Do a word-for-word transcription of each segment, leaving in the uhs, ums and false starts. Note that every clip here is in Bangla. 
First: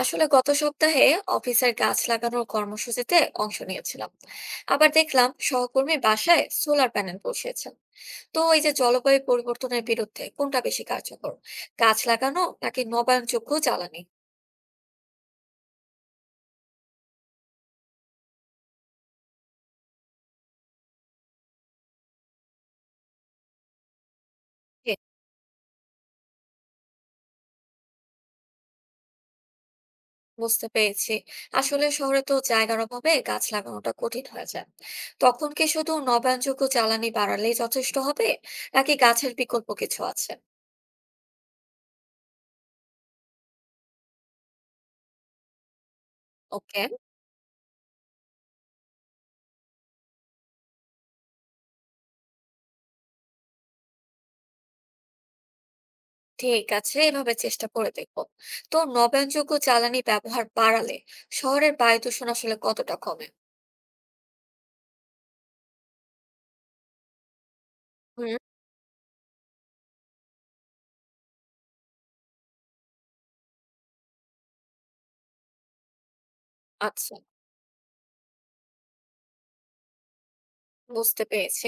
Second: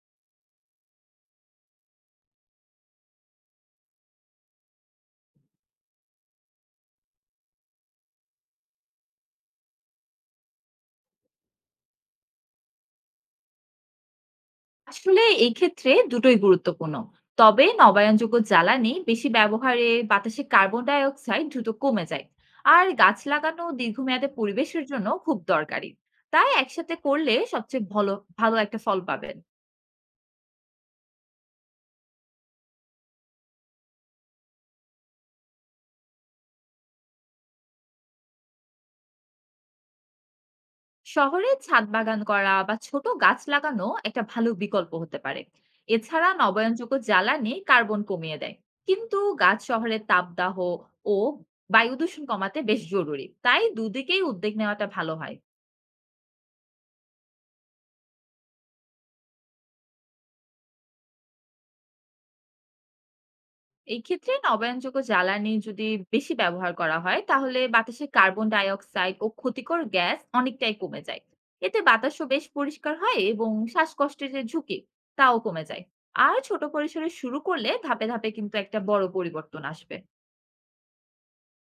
আসলে গত সপ্তাহে অফিসের গাছ লাগানোর কর্মসূচিতে অংশ নিয়েছিলাম। আবার দেখলাম সহকর্মী বাসায় সোলার প্যানেল বসিয়েছেন। তো এই যে জলবায়ু পরিবর্তনের বিরুদ্ধে কোনটা বেশি কার্যকর, গাছ লাগানো নাকি নবায়নযোগ্য জ্বালানি? আসলে এই ক্ষেত্রে দুটোই গুরুত্বপূর্ণ। তবে নবায়নযোগ্য জ্বালানি বেশি ব্যবহারে বাতাসে কার্বন ডাই অক্সাইড দ্রুত কমে যায়। আর গাছ লাগানো দীর্ঘমেয়াদে পরিবেশের জি। জন্য খুব দরকারি। তাই একসাথে করলে সবচেয়ে ভলো ভালো একটা ফল পাবেন। বুঝতে পেরেছি। আসলে শহরে তো জায়গার অভাবে গাছ লাগানোটা কঠিন হয়ে যায়। তখন কি শুধু নবায়নযোগ্য জ্বালানি বাড়ালেই যথেষ্ট হবে, নাকি গাছের বিকল্প কিছু আছে? শহরে ছাদ বাগান করা বা ছোট গাছ লাগানো একটা ভালো বিকল্প হতে পারে। এছাড়া ওকে। নবায়নযোগ্য জ্বালানি কার্বন কমিয়ে দেয়। কিন্তু গাছ শহরের তাপদাহ ও বায়ু দূষণ কমাতে বেশ জরুরি। তাই দুদিকেই উদ্যোগ নেওয়াটা ভালো হয়। ঠিক আছে, এভাবে চেষ্টা করে দেখবো। তো নবায়নযোগ্য জ্বালানি ব্যবহার বাড়ালে শহরের বায়ু দূষণ আসলে কতটা কমে? এই ক্ষেত্রে নবায়নযোগ্য জ্বালানি যদি বেশি ব্যবহার করা হয় তাহলে বাতাসে হুম। কার্বন ডাই অক্সাইড ও ক্ষতিকর গ্যাস অনেকটাই কমে যায়। এতে বাতাসও বেশ পরিষ্কার হয় এবং শ্বাসকষ্টের যে ঝুঁকি তাও কমে যায়। আর ছোট পরিসরে আচ্ছা। শুরু করলে ধাপে ধাপে কিন্তু একটা বড় পরিবর্তন আসবে। বুঝতে পেরেছি।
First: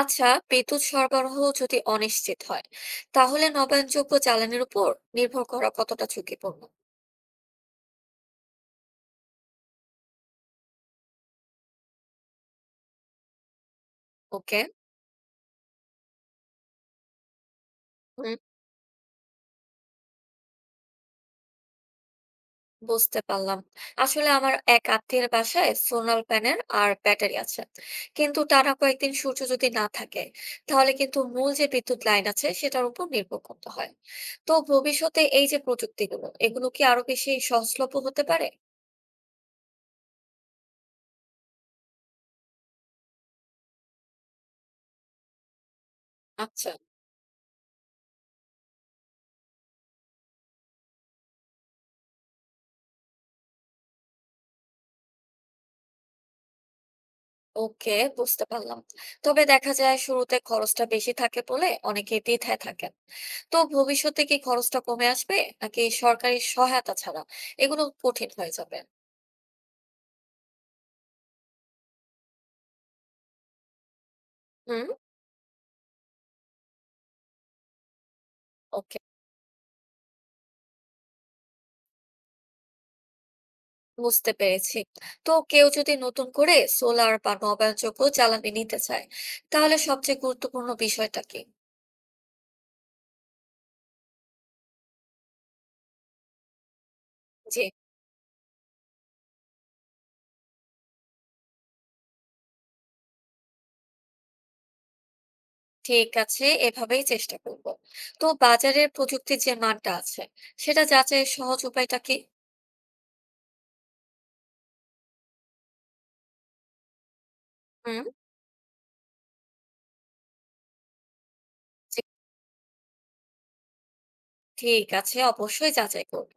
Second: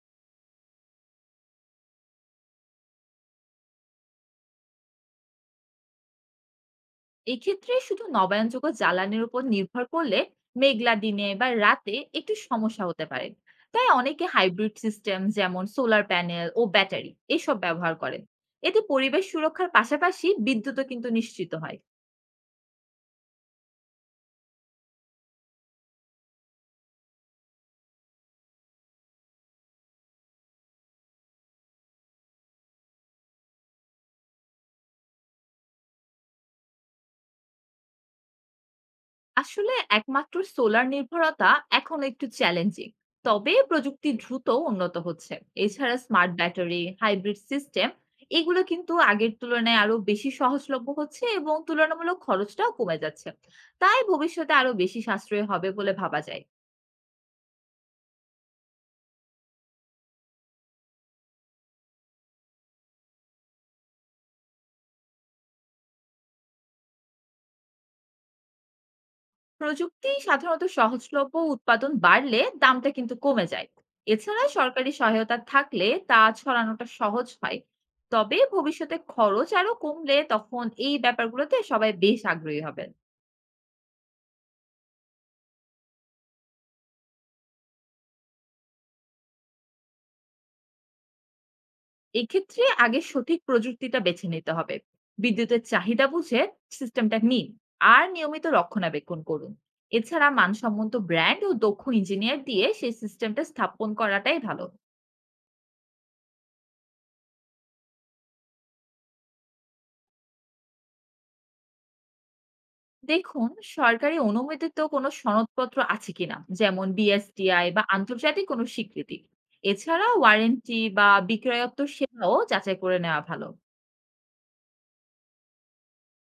আচ্ছা, বিদ্যুৎ সরবরাহ যদি অনিশ্চিত হয়, তাহলে নবায়নযোগ্য জ্বালানির উপর নির্ভর করা কতটা ঝুঁকিপূর্ণ? এক্ষেত্রে শুধু নবায়নযোগ্য জ্বালানির উপর নির্ভর করলে মেঘলা দিনে বা রাতে একটু সমস্যা হতে পারে। তাই অনেকে ওকে। হাইব্রিড সিস্টেম যেমন সোলার প্যানেল ও ব্যাটারি এসব ব্যবহার করেন। এতে পরিবেশ সুরক্ষার পাশাপাশি বিদ্যুৎও কিন্তু নিশ্চিত হয়। বুঝতে পারলাম। আসলে আমার এক আত্মীয়ের বাসায় সোলার প্যানেল আর ব্যাটারি আছে, কিন্তু টানা কয়েকদিন সূর্য যদি না থাকে, তাহলে কিন্তু মূল যে বিদ্যুৎ লাইন আছে সেটার উপর নির্ভর করতে হয়। তো ভবিষ্যতে এই যে প্রযুক্তিগুলো, এগুলো কি আরো বেশি সহজলভ্য হতে পারে? আসলে একমাত্র সোলার নির্ভরতা এখন একটু চ্যালেঞ্জিং, তবে প্রযুক্তি দ্রুত উন্নত হচ্ছে। এছাড়া স্মার্ট আচ্ছা। ব্যাটারি, হাইব্রিড সিস্টেম এগুলো কিন্তু আগের তুলনায় আরো বেশি সহজলভ্য হচ্ছে এবং তুলনামূলক খরচটাও কমে যাচ্ছে। তাই ভবিষ্যতে আরো বেশি সাশ্রয় হবে বলে ভাবা যায়। ওকে। বুঝতে পারলাম। তবে দেখা যায় শুরুতে খরচটা বেশি থাকে বলে অনেকে দ্বিধায় থাকেন। তো ভবিষ্যতে কি খরচটা কমে আসবে, নাকি সরকারি সহায়তা ছাড়া এগুলো কঠিন হয়ে যাবে? প্রযুক্তি সাধারণত সহজলভ্য, উৎপাদন বাড়লে দামটা কিন্তু কমে যায়। এছাড়া হুম। সরকারি সহায়তা থাকলে তা ছড়ানোটা সহজ হয়। তবে ভবিষ্যতে ওকে। খরচ আরো কমলে তখন এই ব্যাপারগুলোতে সবাই বেশ আগ্রহী হবেন। বুঝতে পেরেছি। তো কেউ যদি নতুন করে সোলার বা নবায়নযোগ্য জ্বালানি নিতে চায়, তাহলে সবচেয়ে গুরুত্বপূর্ণ বিষয়টা কি? এক্ষেত্রে আগে সঠিক প্রযুক্তিটা বেছে নিতে হবে, বিদ্যুতের চাহিদা বুঝে সিস্টেমটা নিন। যে। আর নিয়মিত রক্ষণাবেক্ষণ করুন। এছাড়া মানসম্মত ব্র্যান্ড ও দক্ষ ইঞ্জিনিয়ার দিয়ে সেই সিস্টেমটা স্থাপন করাটাই ভালো। ঠিক আছে, এভাবেই চেষ্টা করব। তো বাজারের প্রযুক্তির যে মানটা আছে, সেটা যাচাইয়ের সহজ উপায়টা কি? দেখুন, সরকারি অনুমোদিত কোনো সনদপত্র আছে কিনা, যেমন বিএসটিআই বা হুম। আন্তর্জাতিক কোনো স্বীকৃতি। এছাড়া ওয়ারেন্টি বা বিক্রয়োত্ত যে। সেবাও যাচাই করে নেওয়া ভালো। ঠিক আছে, অবশ্যই যাচাই করব।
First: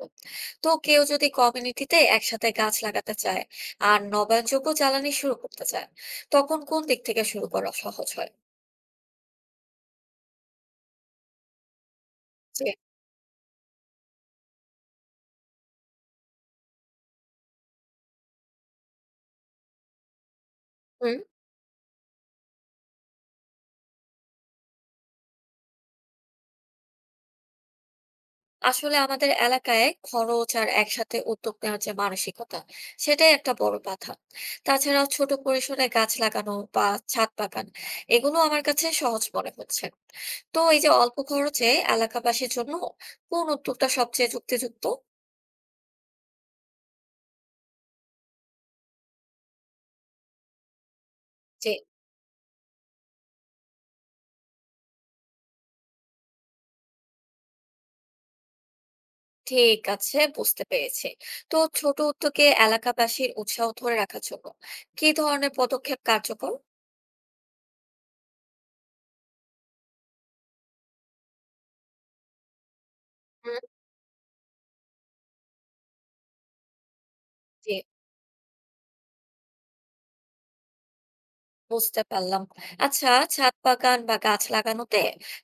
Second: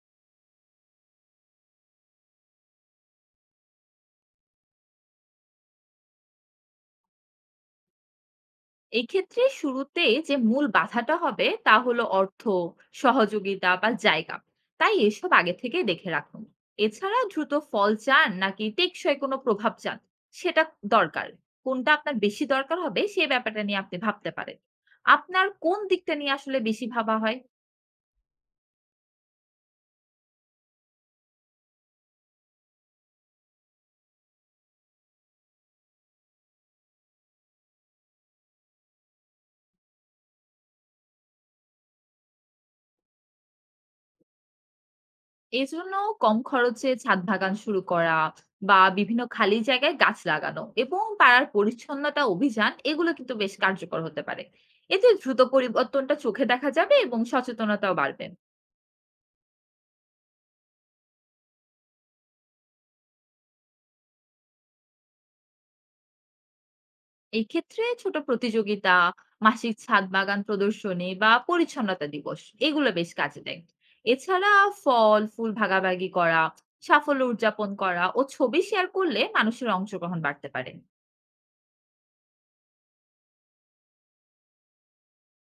তো কেউ যদি কমিউনিটিতে একসাথে গাছ লাগাতে চায়, আর নবায়নযোগ্য জ্বালানি শুরু করতে চায়, তখন কোন দিক থেকে শুরু করা সহজ হয়? এই ক্ষেত্রে শুরুতে যে মূল বাধাটা হবে তা হলো অর্থ, যে। সহযোগিতা বা জায়গা। তাই এসব আগে থেকে দেখে রাখুন। এছাড়া দ্রুত ফল চান নাকি টেকসই কোনো প্রভাব চান সেটা হুম। দরকার। কোনটা আপনার বেশি দরকার হবে সেই ব্যাপারটা নিয়ে আপনি ভাবতে পারেন। আপনার কোন দিকটা নিয়ে আসলে বেশি ভাবা হয়? আসলে আমাদের এলাকায় খরচ আর একসাথে উদ্যোগ নেওয়ার যে মানসিকতা, সেটাই একটা বড় বাধা। তাছাড়া ছোট পরিসরে গাছ লাগানো বা ছাদ বাগান, এগুলো আমার কাছে সহজ মনে হচ্ছে। তো এই যে অল্প খরচে এলাকাবাসীর জন্য কোন উদ্যোগটা সবচেয়ে যুক্তিযুক্ত? এজন্য কম খরচে ছাদ বাগান শুরু করা বা বিভিন্ন খালি জায়গায় গাছ লাগানো এবং পাড়ার যে। পরিচ্ছন্নতা অভিযান এগুলো কিন্তু বেশ কার্যকর হতে পারে। এতে দ্রুত পরিবর্তনটা চোখে দেখা যাবে এবং সচেতনতাও বাড়বে। ঠিক আছে, বুঝতে পেরেছি। তো ছোট উদ্যোগে এলাকাবাসীর উৎসাহ ধরে রাখার জন্য কি ধরনের পদক্ষেপ কার্যকর? এই ক্ষেত্রে ছোট প্রতিযোগিতা, মাসিক ছাদ বাগান প্রদর্শনী বা পরিচ্ছন্নতা দিবস এগুলো বেশ কাজে দেয়। হুম। এছাড়া ফল ফুল ভাগাভাগি করা, সাফল্য উদযাপন জি। করা ও ছবি শেয়ার করলে মানুষের অংশগ্রহণ বাড়তে পারে। বুঝতে পারলাম। আচ্ছা, ছাদ বাগান বা গাছ লাগানোতে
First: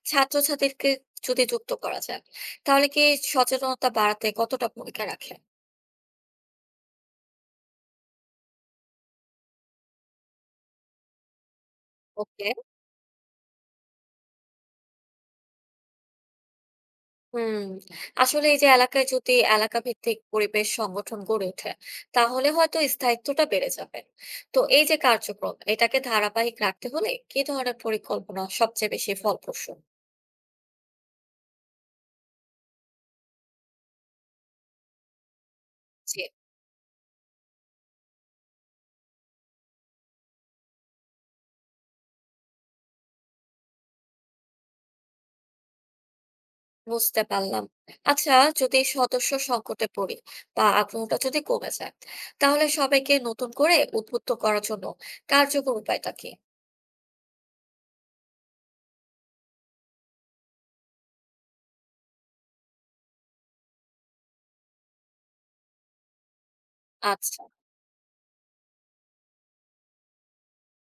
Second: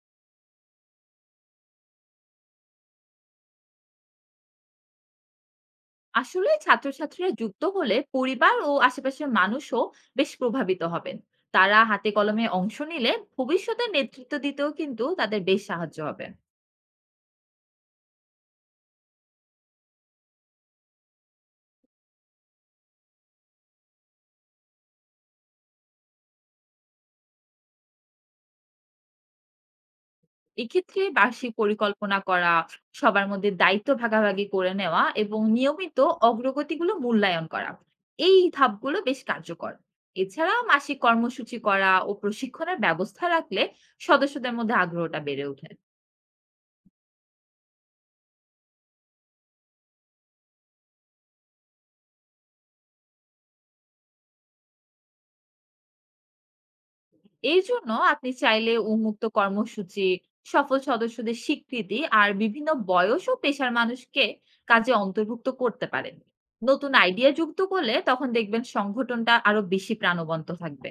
ছাত্রছাত্রীকে যদি যুক্ত করা যায়, তাহলে কি সচেতনতা বাড়াতে কতটা ভূমিকা রাখে? আসলে ছাত্রছাত্রীরা যুক্ত হলে পরিবার ও আশেপাশের মানুষও বেশ প্রভাবিত হবেন। তারা হাতে কলমে ওকে। অংশ নিলে ভবিষ্যতে নেতৃত্ব দিতেও কিন্তু তাদের বেশ সাহায্য হবে। হুম। আসলে এই যে এলাকায় যদি এলাকা ভিত্তিক পরিবেশ সংগঠন গড়ে ওঠে, তাহলে হয়তো স্থায়িত্বটা বেড়ে যাবে। তো এই যে কার্যক্রম, এটাকে ধারাবাহিক রাখতে হলে কি ধরনের পরিকল্পনা সবচেয়ে বেশি ফলপ্রসূ? এক্ষেত্রে বার্ষিক পরিকল্পনা করা, সবার মধ্যে দায়িত্ব ভাগাভাগি করে নেওয়া এবং নিয়মিত জি। অগ্রগতিগুলো মূল্যায়ন করা, এই ধাপগুলো বেশ কার্যকর। এছাড়া মাসিক কর্মসূচি করা ও প্রশিক্ষণের ব্যবস্থা রাখলে সদস্যদের মধ্যে আগ্রহটা বেড়ে ওঠে। বুঝতে পারলাম। আচ্ছা, যদি সদস্য সংকটে পড়ে বা আগ্রহটা যদি কমে যায়, তাহলে সবাইকে নতুন করে উদ্বুদ্ধ করার জন্য কার্যকর উপায়টা কি? এই জন্য আপনি চাইলে উন্মুক্ত কর্মসূচি, সফল সদস্যদের স্বীকৃতি আর বিভিন্ন বয়স ও পেশার মানুষকে কাজে অন্তর্ভুক্ত করতে পারেন। নতুন আইডিয়া আচ্ছা। যুক্ত করলে তখন দেখবেন সংগঠনটা আরো বেশি প্রাণবন্ত থাকবে।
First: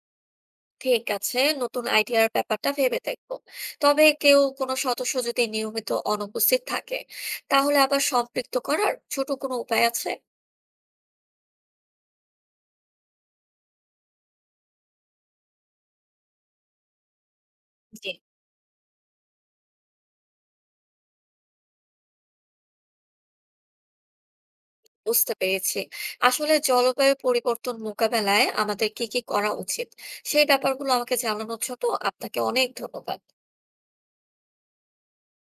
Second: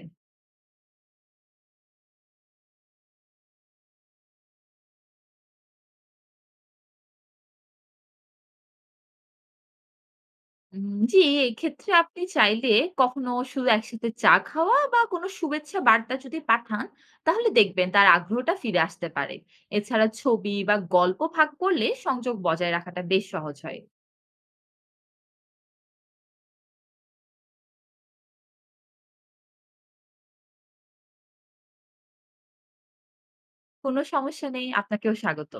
ঠিক আছে, নতুন আইডিয়ার ব্যাপারটা ভেবে দেখবো। তবে কেউ কোনো সদস্য যদি নিয়মিত অনুপস্থিত থাকে, তাহলে আবার সম্পৃক্ত করার ছোট কোনো উপায় আছে? উম, জি, এক্ষেত্রে আপনি চাইলে কখনো শুধু একসাথে চা খাওয়া বা কোনো শুভেচ্ছা বার্তা যদি পাঠান, তাহলে দেখবেন তার জি। আগ্রহটা ফিরে আসতে পারে। এছাড়া ছবি বা গল্প ভাগ করলে সংযোগ বজায় রাখাটা বেশ সহজ হয়। বুঝতে পেরেছি। আসলে জলবায়ু পরিবর্তন মোকাবেলায় আমাদের কি কি করা উচিত, সেই ব্যাপারগুলো আমাকে জানানোর জন্য আপনাকে অনেক ধন্যবাদ। কোনো সমস্যা নেই, আপনাকেও স্বাগত।